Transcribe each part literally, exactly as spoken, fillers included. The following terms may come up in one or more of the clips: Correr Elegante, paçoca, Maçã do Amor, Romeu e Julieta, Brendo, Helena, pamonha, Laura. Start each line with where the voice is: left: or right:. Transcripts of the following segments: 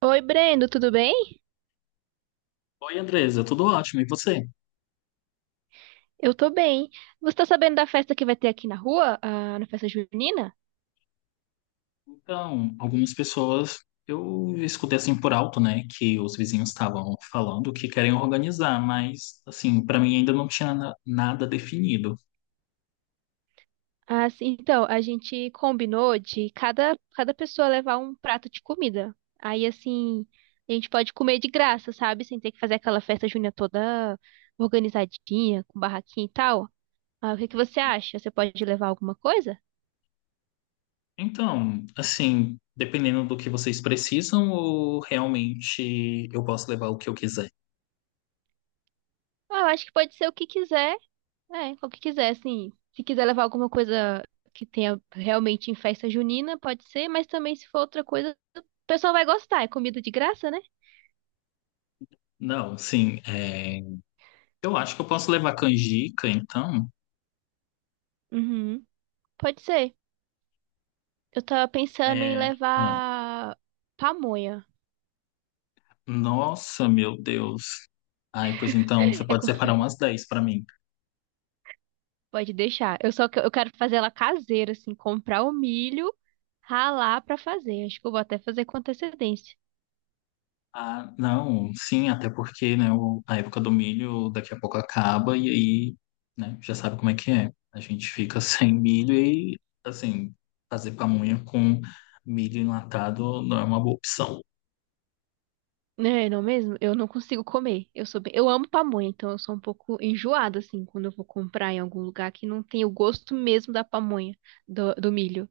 right: Oi, Brendo, tudo bem?
left: Oi, Andresa, tudo ótimo. E você?
right: Eu tô bem. Você tá sabendo da festa que vai ter aqui na rua, ah, na festa junina?
left: Então, algumas pessoas eu escutei assim por alto, né, que os vizinhos estavam falando que querem organizar, mas assim, para mim ainda não tinha na- nada definido.
right: Ah, sim, então, a gente combinou de cada, cada pessoa levar um prato de comida. Aí, assim, a gente pode comer de graça, sabe? Sem ter que fazer aquela festa junina toda organizadinha, com barraquinha e tal. Ah, o que que você acha? Você pode levar alguma coisa?
left: Então, assim, dependendo do que vocês precisam, ou realmente eu posso levar o que eu quiser.
right: Ah, eu acho que pode ser o que quiser. É, o que quiser, assim. Se quiser levar alguma coisa que tenha realmente em festa junina, pode ser, mas também se for outra coisa, o pessoal vai gostar. É comida de graça, né?
left: Não, sim, é, eu acho que eu posso levar canjica, então.
right: Uhum. Pode ser. Eu tava pensando em
left: É, ah,
right: levar pamonha.
left: nossa, meu Deus. Ai, pois então, você
right: É
left: pode
right: co-
left: separar umas dez para mim.
right: Pode deixar. Eu só que- eu quero fazer ela caseira, assim, comprar o milho, ralar pra fazer. Acho que eu vou até fazer com antecedência.
left: Ah, não, sim, até porque, né, o- a época do milho daqui a pouco acaba e aí, né, já sabe como é que é. A gente fica sem milho e, assim, fazer pamonha com milho enlatado não é uma boa opção.
right: É, não mesmo? Eu não consigo comer. Eu sou bem... Eu amo pamonha, então eu sou um pouco enjoada, assim, quando eu vou comprar em algum lugar que não tem o gosto mesmo da pamonha, do, do milho.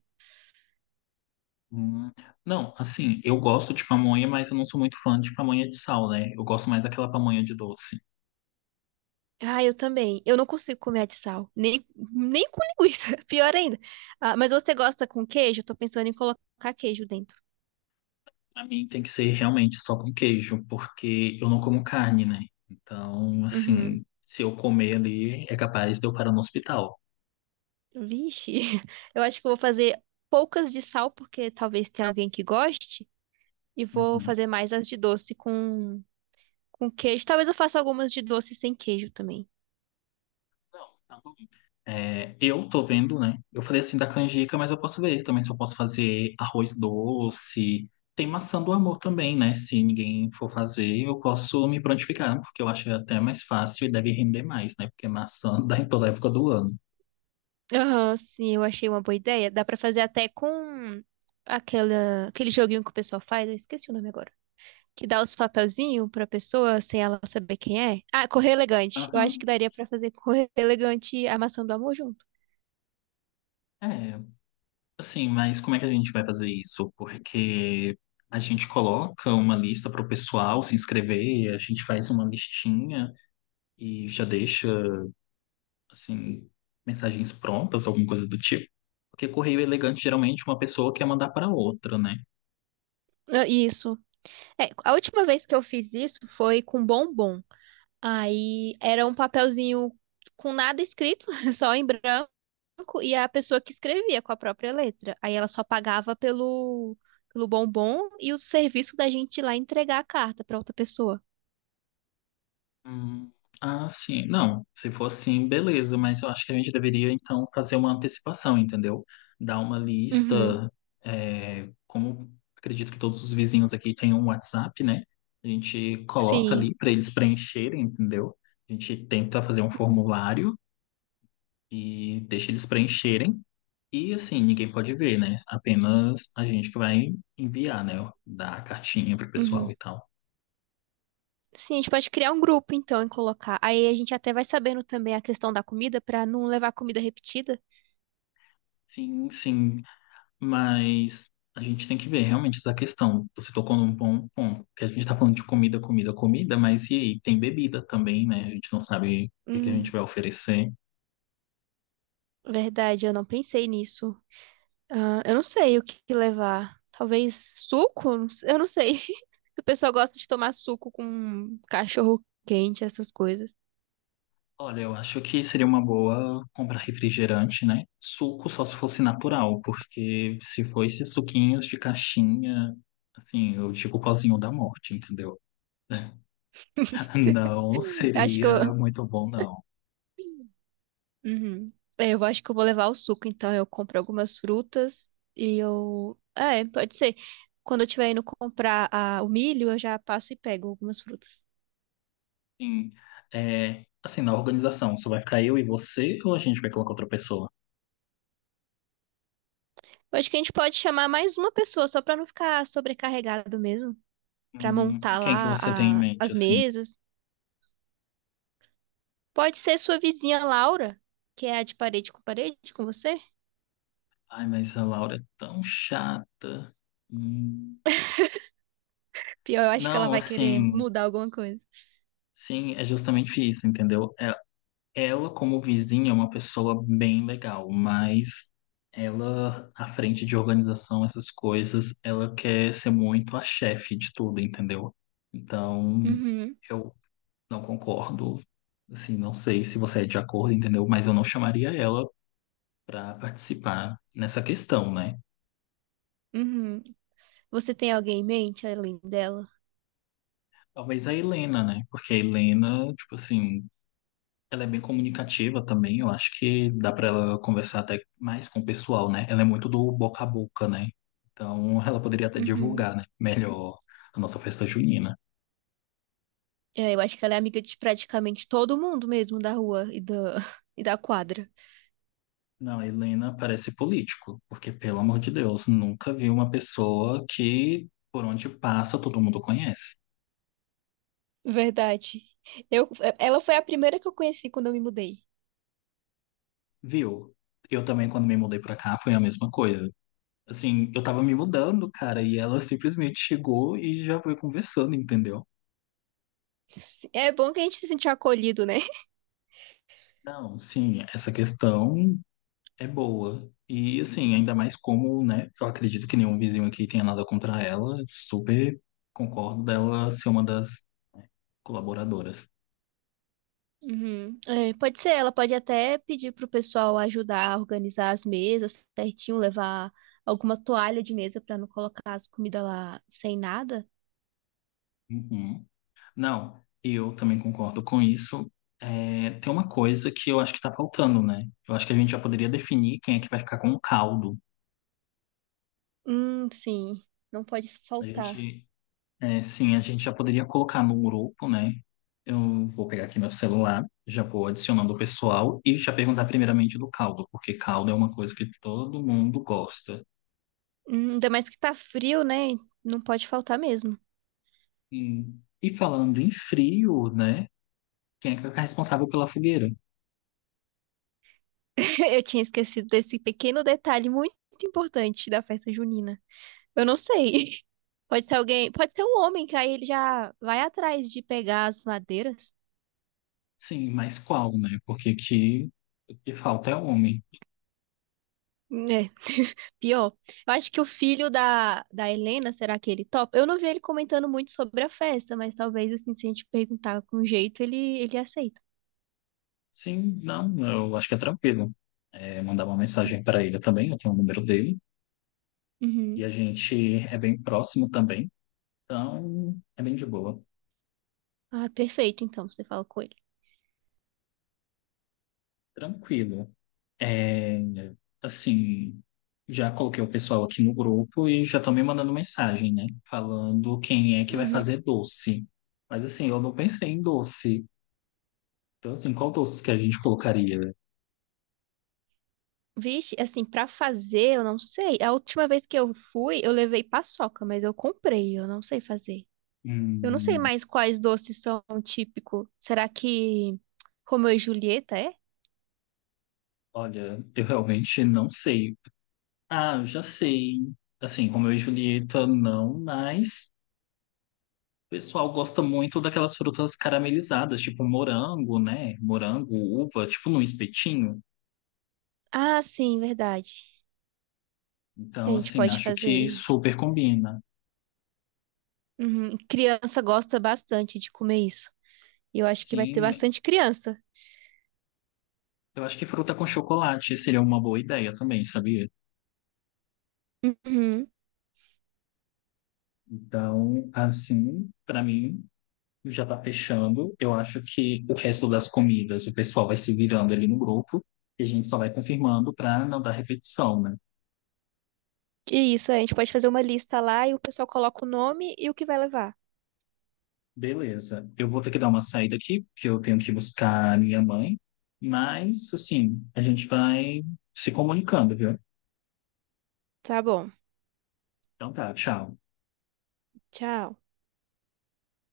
left: Hum. Não, assim, eu gosto de pamonha, mas eu não sou muito fã de pamonha de sal, né? Eu gosto mais daquela pamonha de doce.
right: Ah, eu também. Eu não consigo comer a de sal. Nem, nem com linguiça. Pior ainda. Ah, mas você gosta com queijo? Eu tô pensando em colocar queijo dentro.
left: Pra mim tem que ser realmente só com queijo, porque eu não como carne, né? Então,
right: Uhum.
left: assim, se eu comer ali, é capaz de eu parar no hospital.
right: Vixe. Eu acho que eu vou fazer poucas de sal, porque talvez tenha alguém que goste. E vou
left: Uhum.
right: fazer mais as de doce com, com queijo. Talvez eu faça algumas de doce sem queijo também.
left: Não, tá bom. É, eu tô vendo, né? Eu falei assim da canjica, mas eu posso ver também se eu posso fazer arroz doce. Tem maçã do amor também, né? Se ninguém for fazer, eu posso me prontificar, porque eu acho até mais fácil e deve render mais, né? Porque maçã dá em toda época do ano.
right: Aham, sim, eu achei uma boa ideia. Dá pra fazer até com aquela, aquele joguinho que o pessoal faz, eu esqueci o nome agora. Que dá os papelzinhos pra pessoa sem ela saber quem é. Ah, Correr Elegante. Eu acho
left: Aham.
right: que daria pra fazer Correr Elegante e a Maçã do Amor junto.
left: É, assim, mas como é que a gente vai fazer isso? Porque a gente coloca uma lista para o pessoal se inscrever, a gente faz uma listinha e já deixa assim, mensagens prontas, alguma coisa do tipo. Porque correio elegante geralmente uma pessoa quer mandar para outra, né?
right: Ah, isso. É, a última vez que eu fiz isso foi com bombom. Aí era um papelzinho com nada escrito, só em branco. Banco e a pessoa que escrevia com a própria letra. Aí ela só pagava pelo, pelo bombom e o serviço da gente ir lá entregar a carta para outra pessoa.
left: Hum, ah, sim. Não, se for assim, beleza, mas eu acho que a gente deveria então fazer uma antecipação, entendeu? Dar uma
right: Uhum.
left: lista, é, como acredito que todos os vizinhos aqui têm um WhatsApp, né? A gente coloca ali
right: Sim.
left: para eles preencherem, entendeu? A gente tenta fazer um formulário e deixa eles preencherem. E assim, ninguém pode ver, né? Apenas a gente que vai enviar, né? Dar a cartinha pro pessoal
right: Uhum.
left: e tal.
right: Sim, a gente pode criar um grupo então e colocar. Aí a gente até vai sabendo também a questão da comida para não levar comida repetida.
left: Sim, sim. Mas a gente tem que ver realmente essa questão. Você tocou num bom ponto, que a gente tá falando de comida, comida, comida, mas e aí? Tem bebida também, né? A gente não sabe o que que a gente
right: Hum.
left: vai oferecer.
right: Verdade, eu não pensei nisso. Ah, eu não sei o que que levar. Talvez suco? Não sei. Eu não sei. O pessoal gosta de tomar suco com cachorro quente, essas coisas.
left: Olha, eu acho que seria uma boa comprar refrigerante, né? Suco só se fosse natural, porque se for esses suquinhos de caixinha, assim, eu digo o pauzinho da morte, entendeu? É. Não
right: Acho que
left: seria
right: eu...
left: muito bom, não.
right: Uhum. É, eu acho que eu vou levar o suco, então eu compro algumas frutas e eu. É, pode ser. Quando eu estiver indo comprar a- o milho, eu já passo e pego algumas frutas.
left: Sim. É, assim, na organização, só vai ficar eu e você ou a gente vai colocar outra pessoa?
right: Eu acho que a gente pode chamar mais uma pessoa, só pra não ficar sobrecarregado mesmo. Pra
left: Hum,
right: montar
left: quem que
right: lá
left: você tem em
right: a-
left: mente,
right: as
left: assim?
right: mesas. Pode ser sua vizinha Laura, que é a de parede com parede com você.
left: Ai, mas a Laura é tão chata. Hum,
right: Pior, eu acho que ela
left: não,
right: vai querer
left: assim,
right: mudar alguma coisa.
left: sim, é justamente isso, entendeu? É- ela, como vizinha, é uma pessoa bem legal, mas ela, à frente de organização, essas coisas, ela quer ser muito a chefe de tudo, entendeu? Então.
right: Uhum,
left: Eu não concordo. Assim, não sei se você é de acordo, entendeu? Mas eu não chamaria ela para participar nessa questão, né?
right: uhum. Você tem alguém em mente além dela?
left: Talvez a Helena, né? Porque a Helena, tipo assim, ela é bem comunicativa também. Eu acho que dá para ela conversar até mais com o pessoal, né? Ela é muito do boca a boca, né? Então, ela poderia até
right: Uhum.
left: divulgar, né? Melhor a nossa festa junina.
right: É, eu acho que ela é amiga de praticamente todo mundo mesmo da rua e da, e da quadra.
left: Não, a Helena parece político, porque, pelo amor de Deus, nunca vi uma pessoa que, por onde passa, todo mundo conhece.
right: Verdade. Eu, ela foi a primeira que eu conheci quando eu me mudei.
left: Viu? Eu também, quando me mudei pra cá, foi a mesma coisa. Assim, eu tava me mudando, cara, e ela simplesmente chegou e já foi conversando, entendeu?
right: É bom que a gente se sentiu acolhido, né?
left: Não, sim, essa questão é boa. E, assim, ainda mais como, né, eu acredito que nenhum vizinho aqui tenha nada contra ela, super concordo dela ser uma das colaboradoras.
right: Uhum. É, pode ser, ela pode até pedir pro pessoal ajudar a organizar as mesas certinho, levar alguma toalha de mesa pra não colocar as comidas lá sem nada.
left: Uhum. Não, eu também concordo com isso. É, tem uma coisa que eu acho que tá faltando, né? Eu acho que a gente já poderia definir quem é que vai ficar com o caldo.
right: Hum, sim, não pode
left: A
right: faltar.
left: gente, é, sim, a gente já poderia colocar no grupo, né? Eu vou pegar aqui meu celular, já vou adicionando o pessoal e já perguntar primeiramente do caldo, porque caldo é uma coisa que todo mundo gosta.
right: Hum, ainda mais que tá frio, né? Não pode faltar mesmo.
left: E, e falando em frio, né? Quem é que é responsável pela fogueira?
right: Eu tinha esquecido desse pequeno detalhe muito importante da festa junina. Eu não sei. Pode ser alguém, pode ser um homem, que aí ele já vai atrás de pegar as madeiras.
left: Sim, mas qual, né? Porque aqui o que falta é homem.
right: É, pior. Eu acho que o filho da, da Helena, será que ele topa? Eu não vi ele comentando muito sobre a festa, mas talvez, assim, se a gente perguntar com jeito, ele, ele aceita.
left: Sim, não, eu acho que é tranquilo. É, mandar uma mensagem para ele também, eu tenho o número dele. E a
right: Uhum.
left: gente é bem próximo também, então é bem de boa.
right: Ah, perfeito, então, você fala com ele.
left: Tranquilo. É, assim, já coloquei o pessoal aqui no grupo e já estão me mandando mensagem, né? Falando quem é que vai
right: Uhum.
left: fazer doce. Mas assim, eu não pensei em doce. Então, assim, qual doce que a gente colocaria?
right: Vixe, assim, pra fazer, eu não sei. A última vez que eu fui, eu levei paçoca, mas eu comprei, eu não sei fazer. Eu não sei
left: Hum,
right: mais quais doces são típicos. Será que Romeu e Julieta é?
left: olha, eu realmente não sei. Ah, eu já sei. Assim, Romeu e Julieta, não, mas o pessoal gosta muito daquelas frutas caramelizadas, tipo morango, né? Morango, uva, tipo num espetinho.
right: Ah, sim, verdade. A
left: Então,
right: gente
left: assim,
right: pode
left: acho que
right: fazer.
left: super combina.
right: Uhum. Criança gosta bastante de comer isso. E eu acho que vai ter
left: Sim,
right: bastante criança.
left: eu acho que fruta com chocolate seria uma boa ideia também, sabia?
right: Uhum.
left: Então, assim, pra mim, já tá fechando. Eu acho que o resto das comidas o pessoal vai se virando ali no grupo e a gente só vai confirmando pra não dar repetição, né?
right: E isso, a gente pode fazer uma lista lá e o pessoal coloca o nome e o que vai levar.
left: Beleza. Eu vou ter que dar uma saída aqui, porque eu tenho que buscar a minha mãe. Mas, assim, a gente vai se comunicando, viu?
right: Tá bom.
left: Então tá, tchau.
right: Tchau.